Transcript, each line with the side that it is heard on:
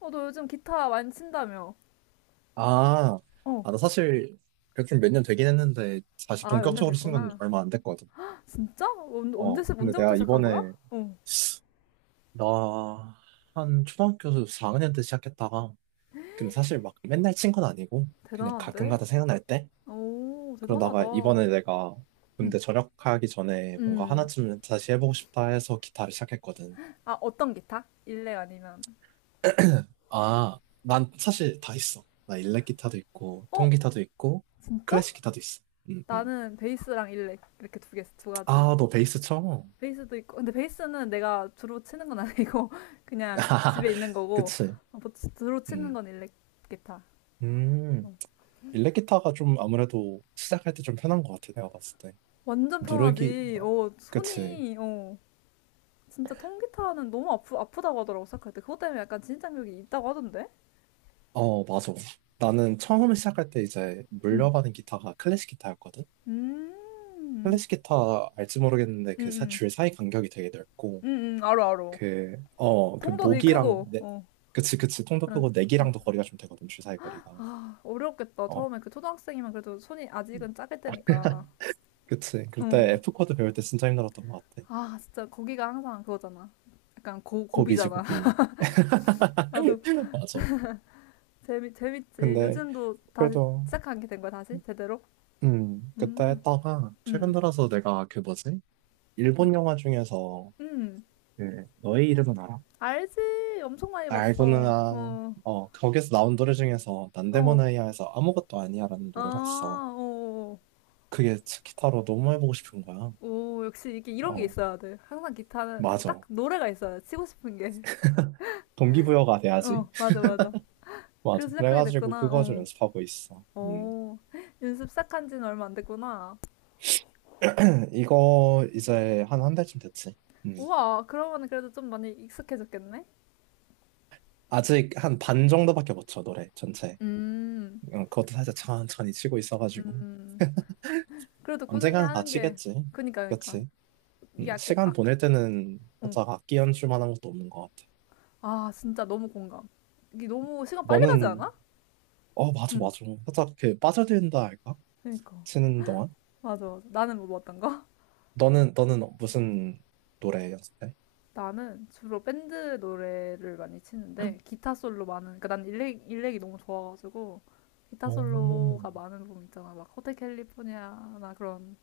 left: 어, 너 요즘 기타 많이 친다며?
right: 아,
left: 어.
right: 아, 나 사실 백준 몇년 되긴 했는데 다시
left: 아, 연년
right: 본격적으로 쓴 건
left: 됐구나.
right: 얼마 안 됐거든.
left: 진짜? 언, 언제,
right: 어,
left: 시-
right: 근데
left: 언제부터
right: 내가
left: 시작한 거야?
right: 이번에
left: 어.
right: 나 한 초등학교 4학년 때 시작했다가 근데 사실 막 맨날 친 건 아니고 그냥
left: 대단한데?
right: 가끔가다 생각날 때
left: 오, 대단하다.
right: 그러다가 이번에 내가
left: 음.
right: 군대 전역하기 전에 뭔가
left: 음.
right: 하나쯤은 다시 해보고 싶다 해서 기타를 시작했거든.
left: 아, 어떤 기타? 일렉 아니면?
right: 아, 난 사실 다 있어. 나 일렉 기타도 있고
left: 어?
right: 통기타도 있고
left: 진짜?
right: 클래식 기타도 있어. 음, 음.
left: 나는 베이스랑 일렉 이렇게 두 개, 두 가지.
right: 아, 너 베이스 쳐?
left: 베이스도 있고, 근데 베이스는 내가 주로 치는 건 아니고 그냥 집에 있는 거고
right: 그치.
left: 어, 뭐 주로 치는
right: 음.
left: 건 일렉 기타.
right: 음.
left: 어.
right: 일렉 기타가 좀 아무래도 시작할 때 좀 편한 것 같아, 내가 봤을 때.
left: 완전
right: 누르기,
left: 편하지.
right: 어,
left: 어,
right: 그치.
left: 손이 어. 진짜 통기타는 너무 아프다고 하더라고 생각할 때 그것 때문에 약간 진입장벽이 있다고 하던데?
right: 어, 맞아. 나는 처음 시작할 때 이제
left: 응.
right: 물려받은 기타가 클래식 기타였거든?
left: 음. 음.
right: 클래식 기타 알지 모르겠는데
left: 음.
right: 줄 사이 간격이 되게 넓고,
left: 음. 음. 알어 알어.
right: 그, 어, 그
left: 통도 되게
right: 목이랑,
left: 크고.
right: 내,
left: 어.
right: 그치, 그치. 통도
left: 응.
right: 크고 내기랑도 거리가 좀 되거든, 줄 사이 거리가.
left: 아, 어려웠겠다.
right: 어,
left: 처음에 그 초등학생이면 그래도 손이 아직은 작을 때니까.
right: 그치. 그때
left: 응.
right: F 코드 배울 때 진짜 힘들었던 것 같아.
left: 아, 진짜 거기가 항상 그거잖아. 약간 고,
right: 고비지,
left: 고비잖아.
right: 고비.
left: 나도
right: 맞아.
left: 재미 재밌지.
right: 근데
left: 요즘도 다시
right: 그래도
left: 시작하게 된 거야, 다시 제대로?
right: 그때
left: 음.
right: 했다가 최근
left: 음.
right: 들어서 내가 그 뭐지? 일본 영화 중에서
left: 음.
right: 그 너의 이름은 알아?
left: 알지. 엄청 많이
right: 알고는
left: 봤어.
right: 아,
left: 어.
right: 어 거기서 나온 노래 중에서
left: 어.
right: 난데모나이아에서 아무것도 아니야라는 노래가 있어.
left: 아, 오,
right: 그게 기타로 너무 해보고 싶은 거야.
left: 오, 역시 이게 이런 게
right: 어
left: 있어야 돼. 항상 기타는 딱
right: 맞아.
left: 노래가 있어야 돼. 치고 싶은 게.
right: 동기부여가 돼야지.
left: 어, 맞아, 맞아. 그래서
right: 맞아.
left: 시작하게
right: 그래가지고
left: 됐구나.
right: 그거 좀
left: 어,
right: 연습하고 있어. 음.
left: 오, 연습 시작한 지는 얼마 안 됐구나.
right: 이거 이제 한 1달쯤 됐지. 음.
left: 우와, 그러면 그래도 좀 많이 익숙해졌겠네?
right: 아직 한 반 정도밖에 못쳐 노래 전체.
left: 음,
right: 어, 그것도 살짝 천천히 치고 있어가지고
left: 음. 그래도 꾸준히
right: 언젠가는 다
left: 하는 게,
right: 치겠지.
left: 그니까, 그니까.
right: 그치?
left: 이게 아까,
right: 시간
left: 아까,
right: 보낼 때는
left: 응.
right: 살짝 악기 연출 만한 것도 없는 것 같아.
left: 아, 진짜 너무 공감. 이게 너무 시간 빨리 가지
right: 너는
left: 않아?
right: 어 맞아
left: 응,
right: 맞아. 살짝 그 빠져든다 할까?
left: 그니까.
right: 치는 동안?
left: 맞아, 맞아. 나는 뭐 어떤 거?
right: 너는 무슨 노래 연습해?
left: 나는 주로 밴드 노래를 많이 치는데 기타 솔로 많은, 그러니까 난 일렉이 너무 좋아가지고 기타
right: 오.
left: 솔로가 많은 부분 있잖아. 막 호텔 캘리포니아나 그런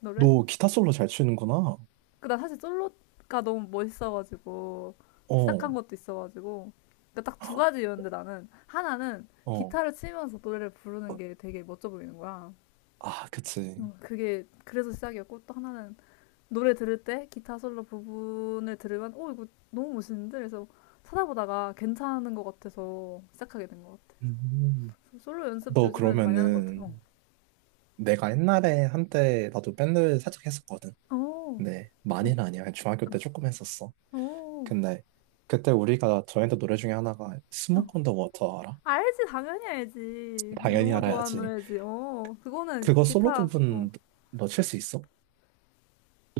left: 노래.
right: 너 기타 솔로 잘 치는구나.
left: 그, 나 사실 솔로가 너무 멋있어가지고 시작한
right: 어,
left: 것도 있어가지고, 그러니까 딱 두 가지였는데, 나는 하나는
right: 어.
left: 기타를 치면서 노래를 부르는 게 되게 멋져 보이는 거야.
right: 아, 그치.
left: 그게 그래서 시작이었고, 또 하나는 노래 들을 때 기타 솔로 부분을 들으면 오, 이거 너무 멋있는데, 그래서 찾아보다가 괜찮은 것 같아서 시작하게 된 것 같아.
right: 음.
left: 그래서 솔로 연습
right: 너
left: 요즘에는 많이 하는 것 같아. 어.
right: 그러면은 내가 옛날에 한때 나도 밴드 살짝 했었거든.
left: 오,
right: 네,
left: 응,
right: 많이는 아니야. 중학교
left: 어,
right: 때 조금 했었어.
left: 오,
right: 근데 그때 우리가 저희한테 노래 중에 하나가
left: 어.
right: 스모크 온더 워터 알아?
left: 알지. 당연히 알지.
right: 당연히
left: 너무 좋아하는
right: 알아야지.
left: 노래지. 어, 그거는
right: 그거 솔로
left: 기타, 어,
right: 부분 너 칠 수 있어?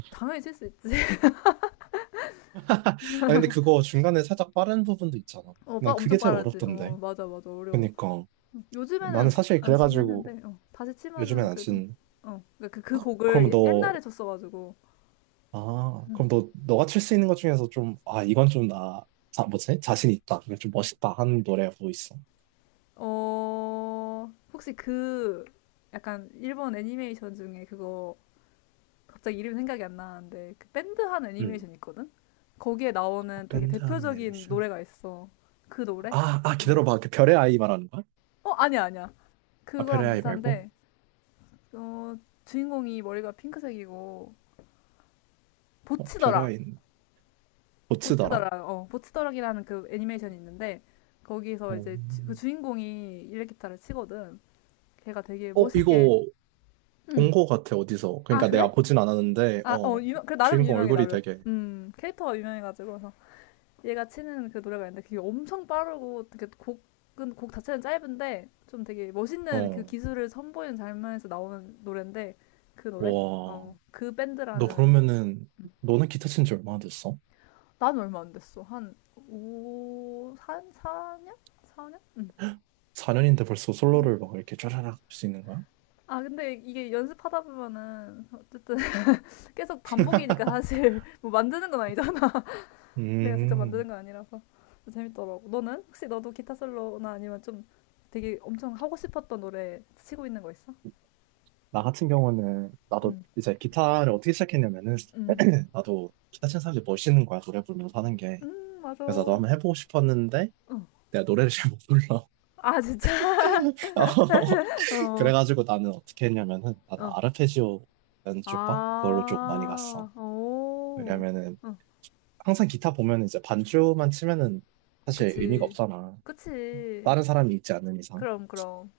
left: 당연히 칠 수 있지.
right: 아 근데 그거 중간에 살짝 빠른 부분도 있잖아.
left: 어, 빠
right: 난
left: 엄청
right: 그게 제일
left: 빠르지.
right: 어렵던데.
left: 어, 맞아, 맞아. 어려워.
right: 그러니까 나는
left: 요즘에는
right: 사실
left: 안 치긴
right: 그래가지고
left: 했는데, 어, 다시
right: 요즘엔
left: 치면은
right: 안
left: 그래도,
right: 친.
left: 어, 그러니까 그, 그
right: 그럼
left: 곡을 옛날에
right: 너
left: 쳤어가지고,
right: 아,
left: 음.
right: 그럼 너 너가 칠 수 있는 것 중에서 좀 아, 이건 좀 나 자, 뭐지? 자신 있다. 이건 좀 멋있다 하는 노래가 뭐 있어?
left: 어, 혹시 그, 약간 일본 애니메이션 중에 그거, 갑자기 이름 생각이 안 나는데, 그 밴드 한
right: 음.
left: 애니메이션 있거든? 거기에 나오는 되게
right: 밴드 하는
left: 대표적인
right: 애니메이션.
left: 노래가 있어. 그 노래?
right: 아, 아 기다려봐. 그 별의 아이 말하는 거야?
left: 어, 아니야, 아니야.
right: 아,
left: 그거랑
right: 별의 아이 말고?
left: 비슷한데, 어, 주인공이 머리가 핑크색이고, 보
right: 어,
left: 치더
right: 별의
left: 락
right: 아이.
left: 보치더
right: 고치더라?
left: 락 어, 보치더락이라는 그 애니메이션이 있는데, 거기서
right: 어,
left: 이제 그 주인공이 일렉기타를 치거든. 걔가 되게
right: 어,
left: 멋있게.
right: 이거 본
left: 응.
right: 거 같아, 어디서.
left: 아,
right: 그러니까
left: 그래?
right: 내가 보진 않았는데,
left: 아, 어,
right: 어,
left: 유명, 그 나름
right: 주인공
left: 유명해,
right: 얼굴이
left: 나름.
right: 되게,
left: 캐릭터가 유명해가지고. 그래서 얘가 치는 그 노래가 있는데 그게 엄청 빠르고 되게 곡 자체는 짧은데 좀 되게 멋있는 그
right: 어,
left: 기술을 선보이는 장면에서 나오는 노래인데 그 노래?
right: 와.
left: 어, 그
right: 너
left: 밴드라는.
right: 그러면은, 너는 기타 친지 얼마나 됐어?
left: 난 얼마 안 됐어. 한 5, 4, 4년? 4년? 응.
right: 4년인데 벌써 솔로를 막 이렇게 쫘라락 할 수 있는 거야?
left: 아, 근데 이게 연습하다 보면은 어쨌든 계속 반복이니까 사실 뭐 만드는 건 아니잖아. 내가 직접
right: 음,
left: 만드는 건 아니라서 재밌더라고. 너는 혹시 너도 기타 솔로나 아니면 좀 되게 엄청 하고 싶었던 노래 치고 있는 거 있어?
right: 나 같은 경우는, 나도
left: 응.
right: 이제 기타를 어떻게 시작했냐면은,
left: 응,
right: 나도 기타 친 사람들이 멋있는 거야, 노래 부르면서 하는 게.
left: 응, 맞아.
right: 그래서 나도
left: 어.
right: 한번 해보고 싶었는데, 내가 노래를 잘 못 불러.
left: 아, 진짜? 어,
right: 그래가지고 나는 어떻게 했냐면은 나는
left: 어.
right: 아르페지오 연주법 그걸로 좀 많이 갔어.
left: 아, 오,
right: 왜냐면은
left: 어,
right: 항상 기타 보면 이제 반주만 치면은 사실 의미가
left: 그치.
right: 없잖아.
left: 그치.
right: 다른 사람이 있지 않는 이상.
left: 그럼, 그럼.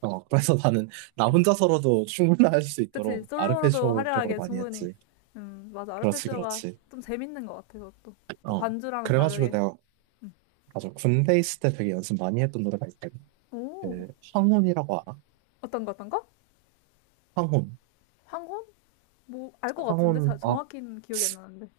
right: 어, 그래서 나는 나
left: 응,
right: 혼자서라도 충분히 할 수
left: 그치.
right: 있도록
left: 솔로로도
right: 아르페지오 쪽으로
left: 화려하게
right: 많이
left: 충분히.
right: 했지.
left: 맞아.
right: 그렇지,
left: 아르페지오가
right: 그렇지.
left: 좀 재밌는 것 같아, 그것도. 또
right: 어.
left: 반주랑
right: 그래가지고
left: 다르게.
right: 내가
left: 음.
right: 맞아 군대 있을 때 되게 연습 많이 했던 노래가 있거든.
left: 오,
right: 그 황혼이라고 알아?
left: 어떤 거, 어떤 거?
right: 황혼.
left: 황혼? 뭐, 알 것 같은데? 자,
right: 황혼. 아
left: 정확히는 기억이 안 나는데.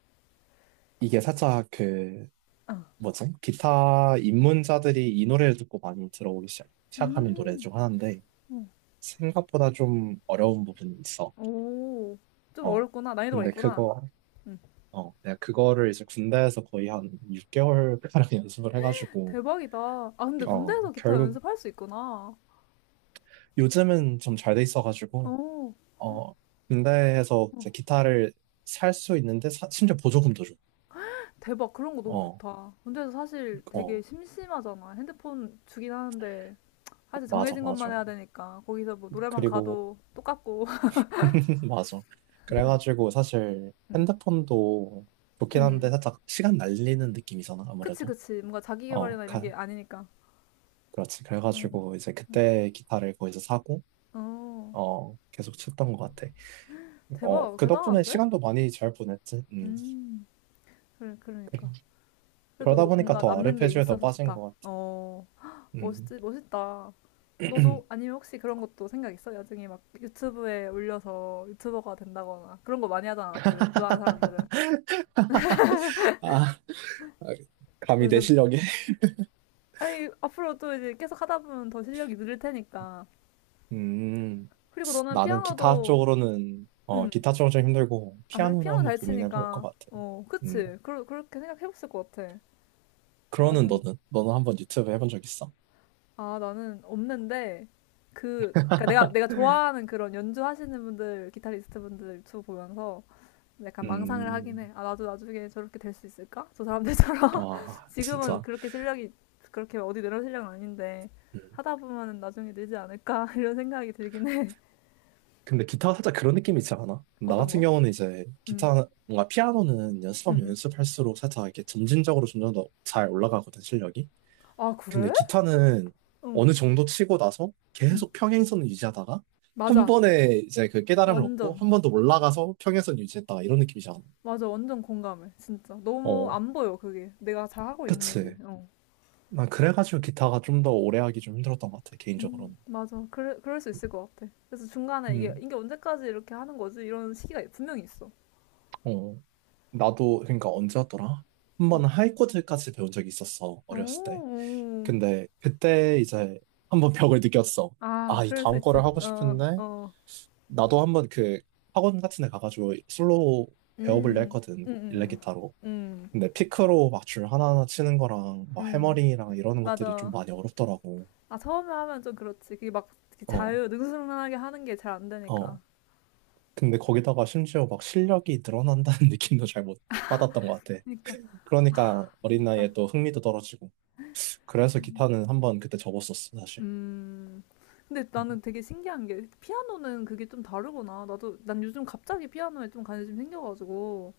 right: 이게 살짝 그
left: 어.
right: 뭐지? 기타 입문자들이 이 노래를 듣고 많이 들어오기 시작하는 노래
left: 음,
right: 중 하나인데
left: 어.
right: 생각보다 좀 어려운 부분이 있어.
left: 오, 좀
right: 어.
left: 어렵구나. 난이도가
right: 근데
left: 있구나.
right: 그거
left: 응.
right: 어 내가 그거를 이제 군대에서 거의 한 6개월 가량 연습을 해가지고
left: 대박이다. 아, 근데
right: 어
left: 군대에서 기타
right: 결국
left: 연습할 수 있구나.
right: 요즘은 좀 잘 돼 있어가지고
left: 오,
right: 어 군대에서
left: 어.
right: 이제 기타를 살 수 있는데 심지어 보조금도 줘.
left: 대박. 그런 거 너무
right: 어,
left: 좋다. 군대에서 사실
right: 어,
left: 되게 심심하잖아. 핸드폰 주긴 하는데. 사실
right: 맞아,
left: 정해진 것만
right: 맞아.
left: 해야 되니까. 거기서 뭐 노래방
right: 그리고
left: 가도 똑같고.
right: 맞아. 그래가지고 사실
left: 응.
right: 핸드폰도 좋긴
left: 음.
right: 한데 살짝 시간 날리는 느낌이잖아,
left: 그치,
right: 아무래도.
left: 그치. 뭔가 자기
right: 어,
left: 개발이나 이런
right: 가,
left: 게 아니니까.
right: 그렇지.
left: 응.
right: 그래가지고 이제 그때 기타를 거기서 사고,
left: 어,
right: 어, 계속 쳤던 것 같아. 어,
left: 대박.
right: 그 덕분에
left: 대단한데?
right: 시간도 많이 잘 보냈지. 음.
left: 음. 그래, 그러니까.
right: 그러다
left: 그래도
right: 보니까
left: 뭔가
right: 더
left: 남는 게
right: 아르페지오에 더
left: 있어서
right: 빠진
left: 좋다.
right: 것 같아.
left: 어,
right: 음.
left: 멋있지, 멋있다. 너도 아니면 혹시 그런 것도 생각 있어? 나중에 막 유튜브에 올려서 유튜버가 된다거나 그런 거 많이 하잖아. 또 연주하는 사람들은.
right: 아, 감히 내
left: 연습.
right: 실력에.
left: 아니 앞으로 또 이제 계속 하다 보면 더 실력이 늘릴 테니까.
right: 음,
left: 그리고 너는
right: 나는 기타
left: 피아노도.
right: 쪽으로는, 어,
left: 음.
right: 기타 쪽은 좀 힘들고,
left: 아, 그래?
right: 피아노를
left: 피아노
right: 한번
left: 잘
right: 고민해 볼 것
left: 치니까.
right: 같아.
left: 어,
right: 음.
left: 그치. 그렇게 생각해봤을 것 같아.
right: 그러는
left: 나중에.
right: 너는 한번 유튜브 해본 적 있어?
left: 아, 나는 없는데, 그니까 내가 좋아하는 그런 연주하시는 분들, 기타리스트 분들 유튜브 보면서 약간 망상을 하긴
right: 음,
left: 해. 아, 나도 나중에 저렇게 될 수 있을까? 저 사람들처럼.
right: 와
left: 지금은
right: 진짜.
left: 그렇게 실력이, 그렇게 어디 내려올 실력은 아닌데,
right: 음.
left: 하다 보면은 나중에 늘지 않을까? 이런 생각이 들긴 해.
right: 근데 기타가 살짝 그런 느낌이 있지 않아? 나
left: 어떤
right: 같은
left: 거?
right: 경우는 이제
left: 응,
right: 기타 뭔가 피아노는
left: 응,
right: 연습하면
left: 응.
right: 연습할수록 살짝 이렇게 점진적으로 점점 더 잘 올라가거든 실력이.
left: 아,
right: 근데
left: 그래?
right: 기타는
left: 응,
right: 어느 정도 치고 나서
left: 응.
right: 계속 평행선을 유지하다가 한
left: 맞아.
right: 번에 이제 그 깨달음을 얻고
left: 완전.
right: 한 번 더 올라가서 평행선 유지했다가 이런 느낌이잖아.
left: 맞아, 완전 공감해. 진짜. 너무
right: 어,
left: 안 보여, 그게. 내가 잘하고 있는지.
right: 그치.
left: 어.
right: 난 그래가지고 기타가 좀 더 오래 하기 좀 힘들었던 것 같아 개인적으로는.
left: 맞아. 그럴 수 있을 것 같아. 그래서 중간에 이게,
right: 음,
left: 이게 언제까지 이렇게 하는 거지? 이런 시기가 분명히 있어.
right: 어. 나도 그러니까 언제 였더라 한
left: 어.
right: 번 하이코드까지 배운 적이 있었어 어렸을 때.
left: 오, 오.
right: 근데 그때 이제 한번 벽을 느꼈어.
left: 아,
right: 아, 이
left: 그럴 수
right: 다음
left: 있지.
right: 거를 하고
left: 어,
right: 싶은데
left: 어.
right: 나도 한번 그 학원 같은 데 가가지고 솔로 배워볼래
left: 음, 음,
right: 했거든
left: 음,
right: 일렉기타로.
left: 음,
right: 근데 피크로 막 줄 하나하나 치는 거랑 막
left: 음.
right: 해머링이랑 이러는 것들이 좀
left: 맞아.
right: 많이 어렵더라고.
left: 아, 처음에 하면 좀 그렇지. 그게 막 이렇게
right: 어,
left: 자유, 능수능란하게 하는 게 잘 안 되니까.
right: 어. 근데 거기다가 심지어 막 실력이 늘어난다는 느낌도 잘 못 받았던 것 같아.
left: 그러니까
right: 그러니까 어린
left: 진짜.
right: 나이에 또 흥미도 떨어지고. 그래서
left: 음.
right: 기타는 한 번 그때 접었었어, 사실.
left: 음. 근데 나는 되게 신기한 게 피아노는 그게 좀 다르구나. 나도, 난 요즘 갑자기 피아노에 좀 관심이 생겨가지고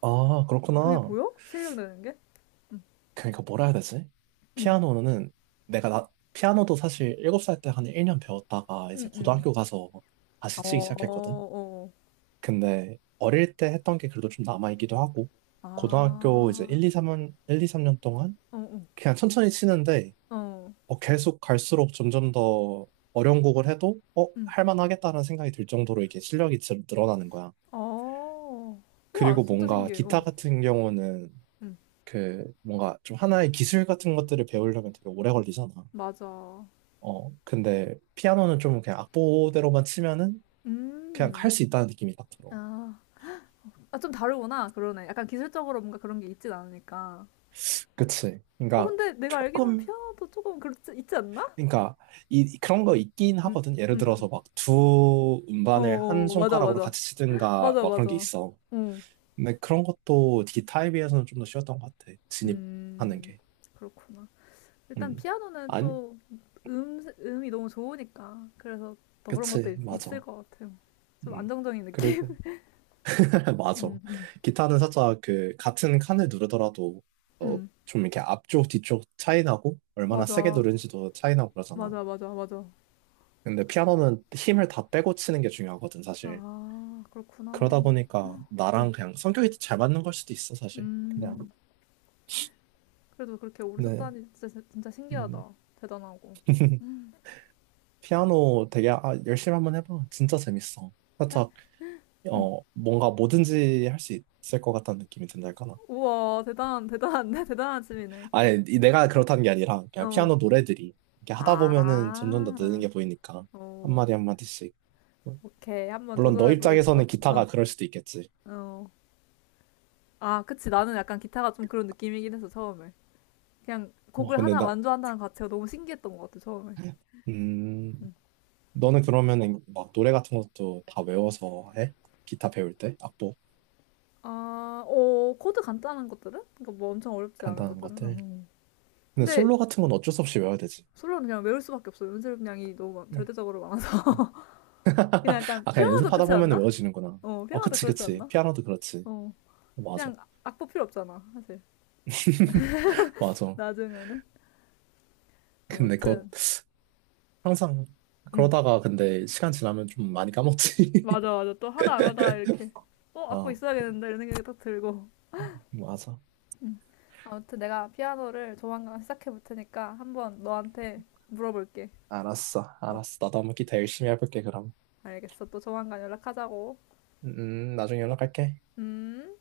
right: 아,
left: 그게
right: 그렇구나.
left: 보여? 실력 느는 게? 응,
right: 그러니까 뭐라 해야 되지?
left: 응,
right: 피아노는 내가 나, 피아노도 사실 7살 때 한 1년 배웠다가 이제
left: 응. 응.
right: 고등학교 가서
left: 어,
right: 다시 치기 시작했거든.
left: 어,
right: 근데 어릴 때 했던 게 그래도 좀 남아있기도 하고, 고등학교 이제
left: 아,
right: 1, 2, 3년, 일 이 삼 년 동안
left: 어,
right: 그냥 천천히 치는데,
left: 어, 어,
right: 어, 계속 갈수록 점점 더 어려운 곡을 해도, 어,
left: 응,
right: 할만하겠다는 생각이 들 정도로 이게 실력이 늘어나는 거야.
left: 어. 우와,
right: 그리고
left: 진짜
right: 뭔가
left: 신기해.
right: 기타
left: 어,
right: 같은 경우는
left: 응,
right: 그 뭔가 좀 하나의 기술 같은 것들을 배우려면 되게 오래 걸리잖아.
left: 맞아.
right: 어, 근데 피아노는 좀 그냥 악보대로만 치면은 그냥 할
left: 음,
right: 수 있다는 느낌이 딱 들어.
left: 아, 아, 좀 다르구나. 그러네. 약간 기술적으로 뭔가 그런 게 있진 않으니까.
right: 그치?
left: 어,
right: 그러니까
left: 근데 내가 알기로는
right: 조금
left: 피아노도 조금 그렇지, 있지 않나?
right: 그러니까 이 그런 거 있긴
left: 응,
right: 하거든.
left: 응,
right: 예를
left: 응.
right: 들어서 막 두
left: 어,
right: 음반을 한
left: 어, 맞아,
right: 손가락으로
left: 맞아.
right: 같이 치든가
left: 맞아,
right: 막 그런 게
left: 맞아.
right: 있어.
left: 응,
right: 근데 그런 것도 기타에 비해서는 좀 더 쉬웠던 것 같아. 진입하는
left: 음,
right: 게.
left: 그렇구나. 일단
right: 음.
left: 피아노는
right: 아니,
left: 또 음이 너무 좋으니까. 그래서 더 그런 것도
right: 그치,
left: 있,
right: 맞아.
left: 을것 같아요. 좀
right: 음.
left: 안정적인 느낌?
right: 그리고 맞아.
left: 음, 음.
right: 기타는 살짝 그 같은 칸을 누르더라도 어,
left: 음,
right: 좀 이렇게 앞쪽 뒤쪽 차이 나고 얼마나 세게
left: 맞아.
right: 누른지도 차이 나고 그러잖아.
left: 맞아, 맞아, 맞아.
right: 근데 피아노는 힘을 다 빼고 치는 게 중요하거든 사실.
left: 아,
right: 그러다
left: 그렇구나.
right: 보니까
left: 음,
right: 나랑 그냥 성격이 잘 맞는 걸 수도 있어 사실. 그냥
left: 음. 그래도 그렇게 오래
right: 네.
left: 썼다니 진짜, 진짜
right: 음.
left: 신기하다. 대단하고.
right: 피아노 되게 아, 열심히 한번 해봐. 진짜 재밌어.
left: 그래?
right: 살짝
left: 음.
right: 어 뭔가 뭐든지 할 수 있을 것 같다는 느낌이 든달까.
left: 우와, 대단한데? 대단한 취미네.
right: 아니, 이- 내가 그렇다는 게 아니라, 그냥
left: 어.
right: 피아노 노래들이, 이렇게 하다 보면은 점점 더 느는
left: 아,
right: 게 보이니까,
left: 어.
right: 한마디 한마디씩.
left: 오케이. 한번
right: 물론 너
left: 도전해보겠어.
right: 입장에서는 기타가
left: 어,
right: 그럴 수도 있겠지.
left: 어. 아, 그치. 나는 약간 기타가 좀 그런 느낌이긴 해서 처음에. 그냥
right: 어,
left: 곡을
right: 근데
left: 하나
right: 나,
left: 완주한다는 자체가 너무 신기했던 것 같아, 처음에.
right: 음,
left: 음.
right: 너는 그러면은 막 노래 같은 것도 다 외워서 해? 기타 배울 때? 악보?
left: 아, 어, 코드 간단한 것들은? 그러니까 뭐 엄청 어렵지 않은
right: 간단한
left: 것들은?
right: 것들?
left: 음.
right: 근데
left: 근데
right: 솔로 같은 건 어쩔 수 없이 외워야 되지.
left: 솔로는 그냥 외울 수밖에 없어. 연습량이 너무 많-
right: 네.
left: 절대적으로 많아서. 그냥 약간
right: 아, 그냥
left: 피아노도
right: 연습하다
left: 그렇지
right: 보면
left: 않나?
right: 외워지는구나.
left: 어,
right: 아,
left: 피아노도
right: 그치,
left: 그렇지
right: 그치.
left: 않나?
right: 피아노도 그렇지.
left: 어,
right: 맞아.
left: 그냥 악보 필요 없잖아, 사실.
right: 맞아.
left: 나중에는.
right: 근데 그거
left: 아무튼,
right: 항상
left: 음.
right: 그러다가 근데 시간 지나면 좀 많이 까먹지.
left: 맞아, 맞아. 또 하다 안 하다 이렇게, 어, 악보
right: 어,
left: 있어야겠는데 이런 생각이 딱 들고.
right: 맞아.
left: 음. 아무튼 내가 피아노를 조만간 시작해 볼 테니까 한번 너한테 물어볼게.
right: 알았어,
left: 어,
right: 알았어. 나도 한번 기타 열심히 해볼게, 그럼.
left: 알겠어. 또 조만간 연락하자고.
right: 나중에 연락할게.
left: 음.